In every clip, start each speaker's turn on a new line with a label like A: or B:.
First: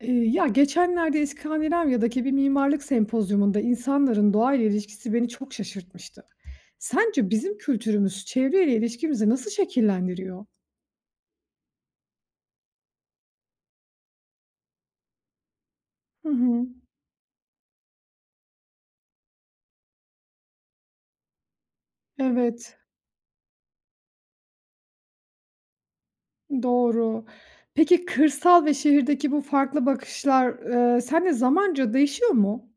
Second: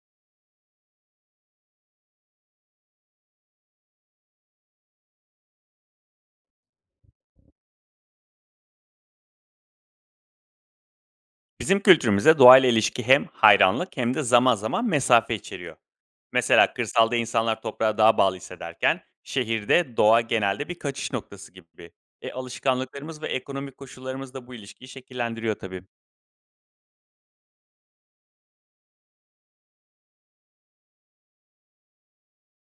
A: Geçenlerde İskandinavya'daki bir mimarlık sempozyumunda insanların doğayla ilişkisi beni çok şaşırtmıştı. Sence bizim kültürümüz çevreyle ilişkimizi nasıl şekillendiriyor?
B: Bizim kültürümüzde doğayla ilişki hem hayranlık hem de zaman zaman mesafe içeriyor.
A: Hı hı.
B: Mesela kırsalda insanlar toprağa daha bağlı hissederken şehirde doğa genelde bir kaçış noktası gibi.
A: Evet,
B: Alışkanlıklarımız ve ekonomik koşullarımız da bu ilişkiyi şekillendiriyor tabii.
A: doğru. Peki kırsal ve şehirdeki bu farklı bakışlar, seninle zamanca değişiyor mu?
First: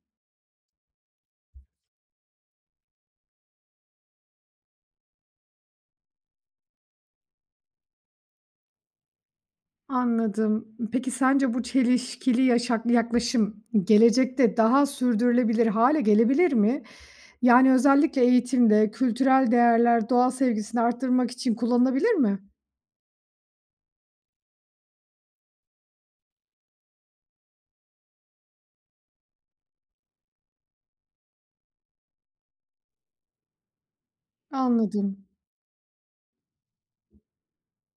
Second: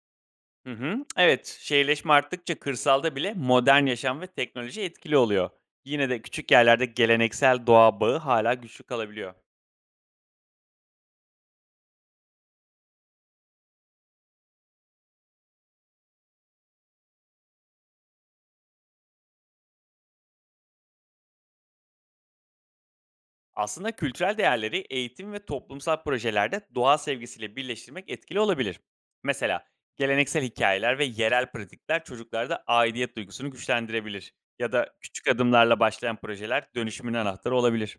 B: Hı hı. Evet, şehirleşme arttıkça kırsalda bile modern yaşam ve teknoloji etkili oluyor. Yine de küçük yerlerde geleneksel doğa bağı hala güçlü kalabiliyor.
A: Anladım. Peki sence bu çelişkili yaşak yaklaşım gelecekte daha sürdürülebilir hale gelebilir mi? Yani, özellikle eğitimde kültürel değerler, doğa sevgisini arttırmak için kullanılabilir mi?
B: Aslında kültürel değerleri eğitim ve toplumsal projelerde doğa sevgisiyle birleştirmek etkili olabilir. Mesela geleneksel hikayeler ve yerel pratikler çocuklarda aidiyet duygusunu güçlendirebilir. Ya da
A: Anladım.
B: küçük adımlarla başlayan projeler dönüşümün anahtarı olabilir.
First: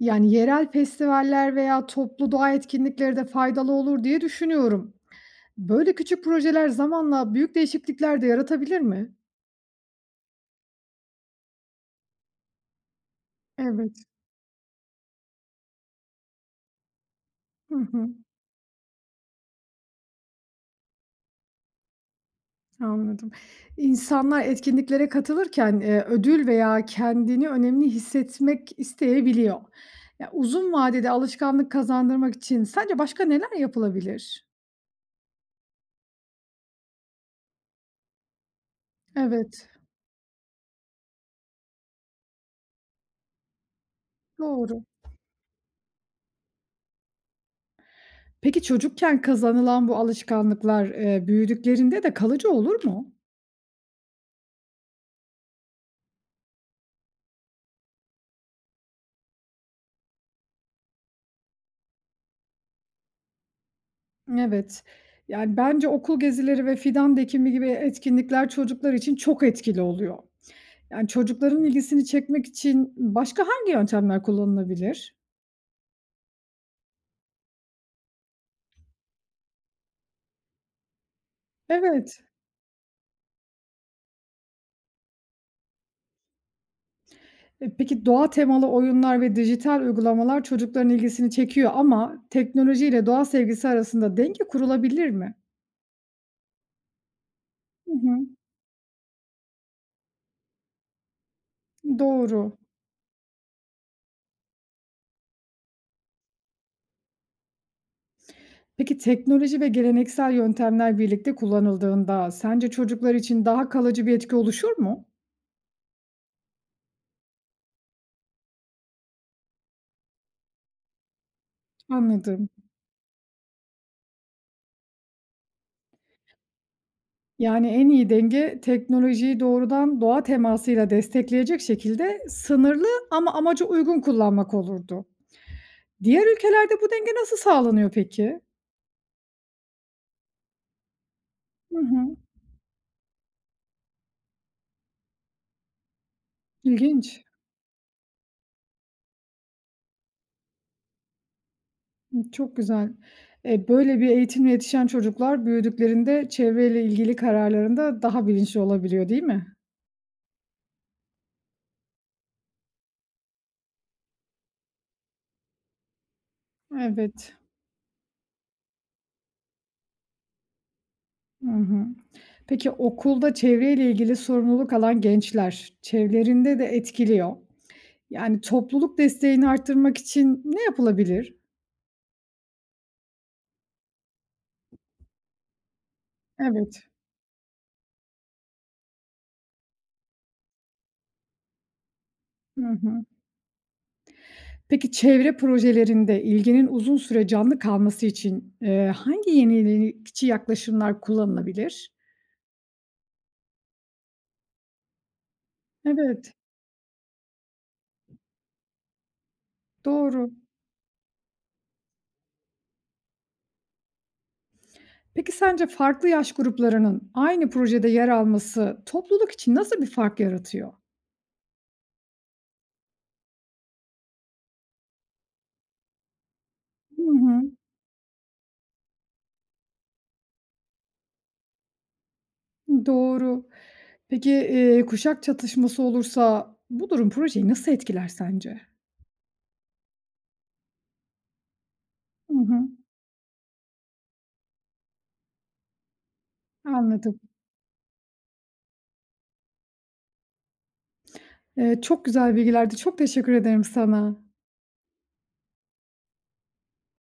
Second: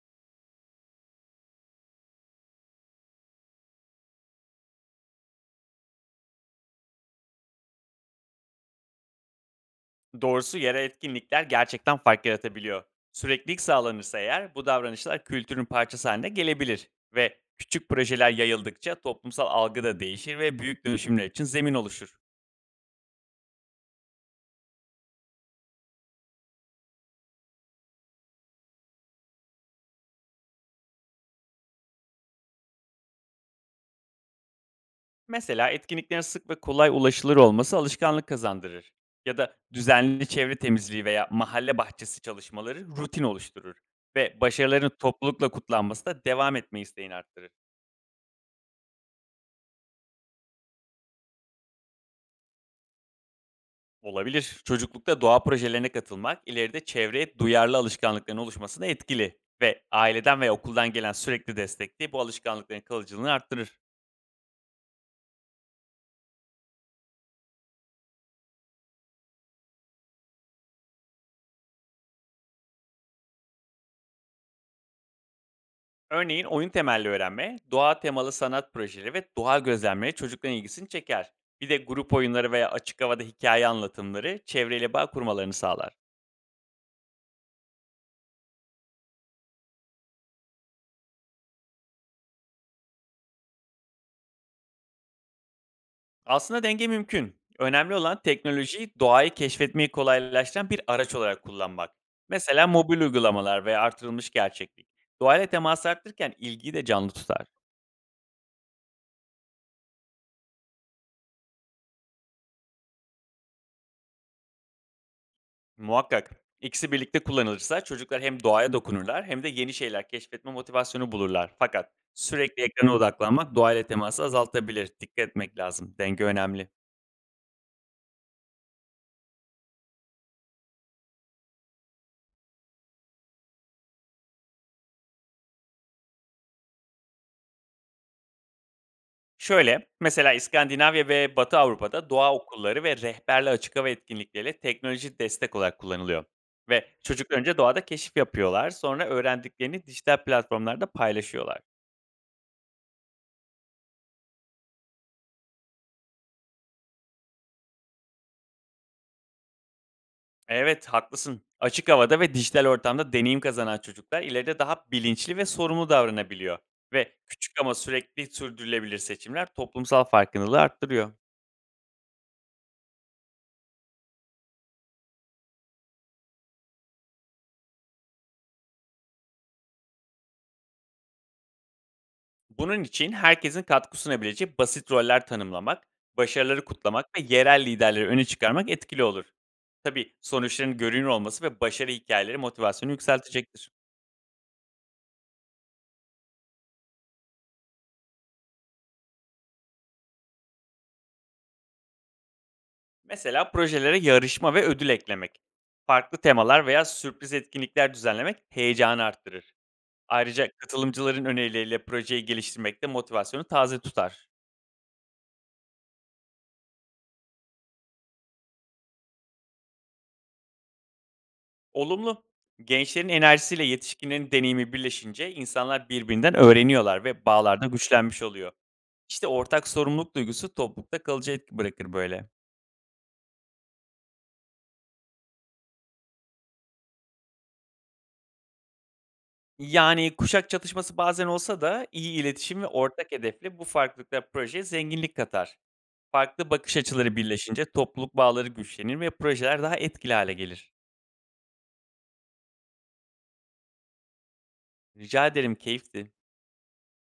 A: Yani, yerel festivaller veya toplu doğa etkinlikleri de faydalı olur diye düşünüyorum. Böyle küçük projeler zamanla büyük değişiklikler de yaratabilir mi?
B: Doğrusu yerel etkinlikler gerçekten fark yaratabiliyor. Süreklilik
A: Evet.
B: sağlanırsa eğer bu davranışlar kültürün parçası haline gelebilir ve
A: Hı
B: küçük
A: hı.
B: projeler yayıldıkça toplumsal algı da değişir ve büyük dönüşümler için zemin oluşur.
A: Anladım. İnsanlar etkinliklere katılırken, ödül veya kendini önemli hissetmek isteyebiliyor. Ya, uzun vadede alışkanlık kazandırmak için sence başka neler yapılabilir?
B: Mesela etkinliklerin sık ve kolay ulaşılır olması alışkanlık kazandırır. Ya da
A: Evet,
B: düzenli çevre temizliği veya mahalle bahçesi çalışmaları rutin oluşturur. Ve
A: doğru.
B: başarıların toplulukla kutlanması da devam etme isteğini arttırır.
A: Peki çocukken kazanılan bu alışkanlıklar, büyüdüklerinde de kalıcı olur mu?
B: Olabilir. Çocuklukta doğa projelerine katılmak ileride çevreye duyarlı alışkanlıkların oluşmasına etkili. Ve aileden veya okuldan gelen sürekli destek de bu alışkanlıkların kalıcılığını arttırır.
A: Evet. Yani, bence okul gezileri ve fidan dikimi gibi etkinlikler çocuklar için çok etkili oluyor. Yani, çocukların ilgisini çekmek için başka hangi yöntemler kullanılabilir?
B: Örneğin oyun temelli öğrenme, doğa temalı sanat projeleri ve doğa gözlemleri çocukların ilgisini çeker. Bir de grup
A: Evet.
B: oyunları veya açık havada hikaye anlatımları çevreyle bağ kurmalarını sağlar.
A: E, peki doğa temalı oyunlar ve dijital uygulamalar çocukların ilgisini çekiyor ama teknolojiyle doğa sevgisi arasında denge kurulabilir mi?
B: Aslında denge mümkün.
A: Hı
B: Önemli
A: hı.
B: olan teknolojiyi doğayı keşfetmeyi kolaylaştıran bir araç olarak kullanmak.
A: Doğru.
B: Mesela mobil uygulamalar veya artırılmış gerçeklik. Doğayla temas arttırırken ilgiyi de canlı tutar.
A: Peki teknoloji ve geleneksel yöntemler birlikte kullanıldığında sence çocuklar için daha kalıcı bir etki oluşur mu?
B: Muhakkak. İkisi birlikte kullanılırsa çocuklar hem doğaya dokunurlar hem de yeni şeyler keşfetme motivasyonu bulurlar. Fakat
A: Anladım.
B: sürekli ekrana odaklanmak doğayla teması azaltabilir. Dikkat etmek lazım. Denge önemli.
A: Yani en iyi denge teknolojiyi doğrudan doğa temasıyla destekleyecek şekilde sınırlı ama amaca uygun kullanmak olurdu. Diğer ülkelerde bu denge nasıl sağlanıyor peki?
B: Şöyle, mesela İskandinavya ve Batı
A: Hı
B: Avrupa'da
A: hı.
B: doğa okulları ve rehberli açık hava etkinlikleriyle teknoloji destek olarak kullanılıyor. Ve
A: İlginç.
B: çocuklar önce doğada keşif yapıyorlar, sonra öğrendiklerini dijital platformlarda paylaşıyorlar.
A: Çok güzel. E, böyle bir eğitimle yetişen çocuklar büyüdüklerinde çevreyle ilgili kararlarında daha bilinçli olabiliyor, değil mi?
B: Evet, haklısın. Açık havada ve dijital ortamda deneyim kazanan çocuklar ileride daha bilinçli ve sorumlu davranabiliyor. Ve
A: Evet.
B: küçük ama sürekli sürdürülebilir seçimler toplumsal farkındalığı arttırıyor.
A: Hı hı. Peki okulda çevreyle ilgili sorumluluk alan gençler çevrelerinde de etkiliyor. Yani topluluk desteğini arttırmak için ne yapılabilir?
B: Bunun için herkesin katkı sunabileceği basit roller tanımlamak, başarıları
A: Evet.
B: kutlamak ve yerel liderleri öne çıkarmak etkili olur. Tabii sonuçların görünür olması ve başarı hikayeleri
A: Hı
B: motivasyonu
A: hı.
B: yükseltecektir.
A: Peki çevre projelerinde ilginin uzun süre canlı kalması için, hangi yenilikçi yaklaşımlar kullanılabilir?
B: Mesela projelere yarışma ve ödül eklemek, farklı
A: Evet,
B: temalar veya sürpriz etkinlikler düzenlemek heyecanı arttırır.
A: doğru.
B: Ayrıca katılımcıların önerileriyle projeyi geliştirmekte motivasyonu taze tutar.
A: Peki sence farklı yaş gruplarının aynı projede yer alması topluluk için nasıl bir fark yaratıyor?
B: Olumlu. Gençlerin enerjisiyle yetişkinlerin deneyimi birleşince insanlar birbirinden
A: Hı
B: öğreniyorlar ve
A: hı.
B: bağlar güçlenmiş oluyor. İşte ortak sorumluluk duygusu toplulukta kalıcı etki bırakır böyle.
A: Doğru. Peki, kuşak çatışması olursa bu durum projeyi nasıl etkiler sence?
B: Yani kuşak çatışması bazen olsa da iyi
A: Hı hı,
B: iletişim ve ortak hedefle bu farklılıklar projeye zenginlik katar. Farklı bakış açıları
A: anladım.
B: birleşince topluluk bağları güçlenir ve projeler daha etkili hale gelir.
A: Çok güzel bilgilerdi. Çok teşekkür ederim sana.
B: Rica ederim keyifti.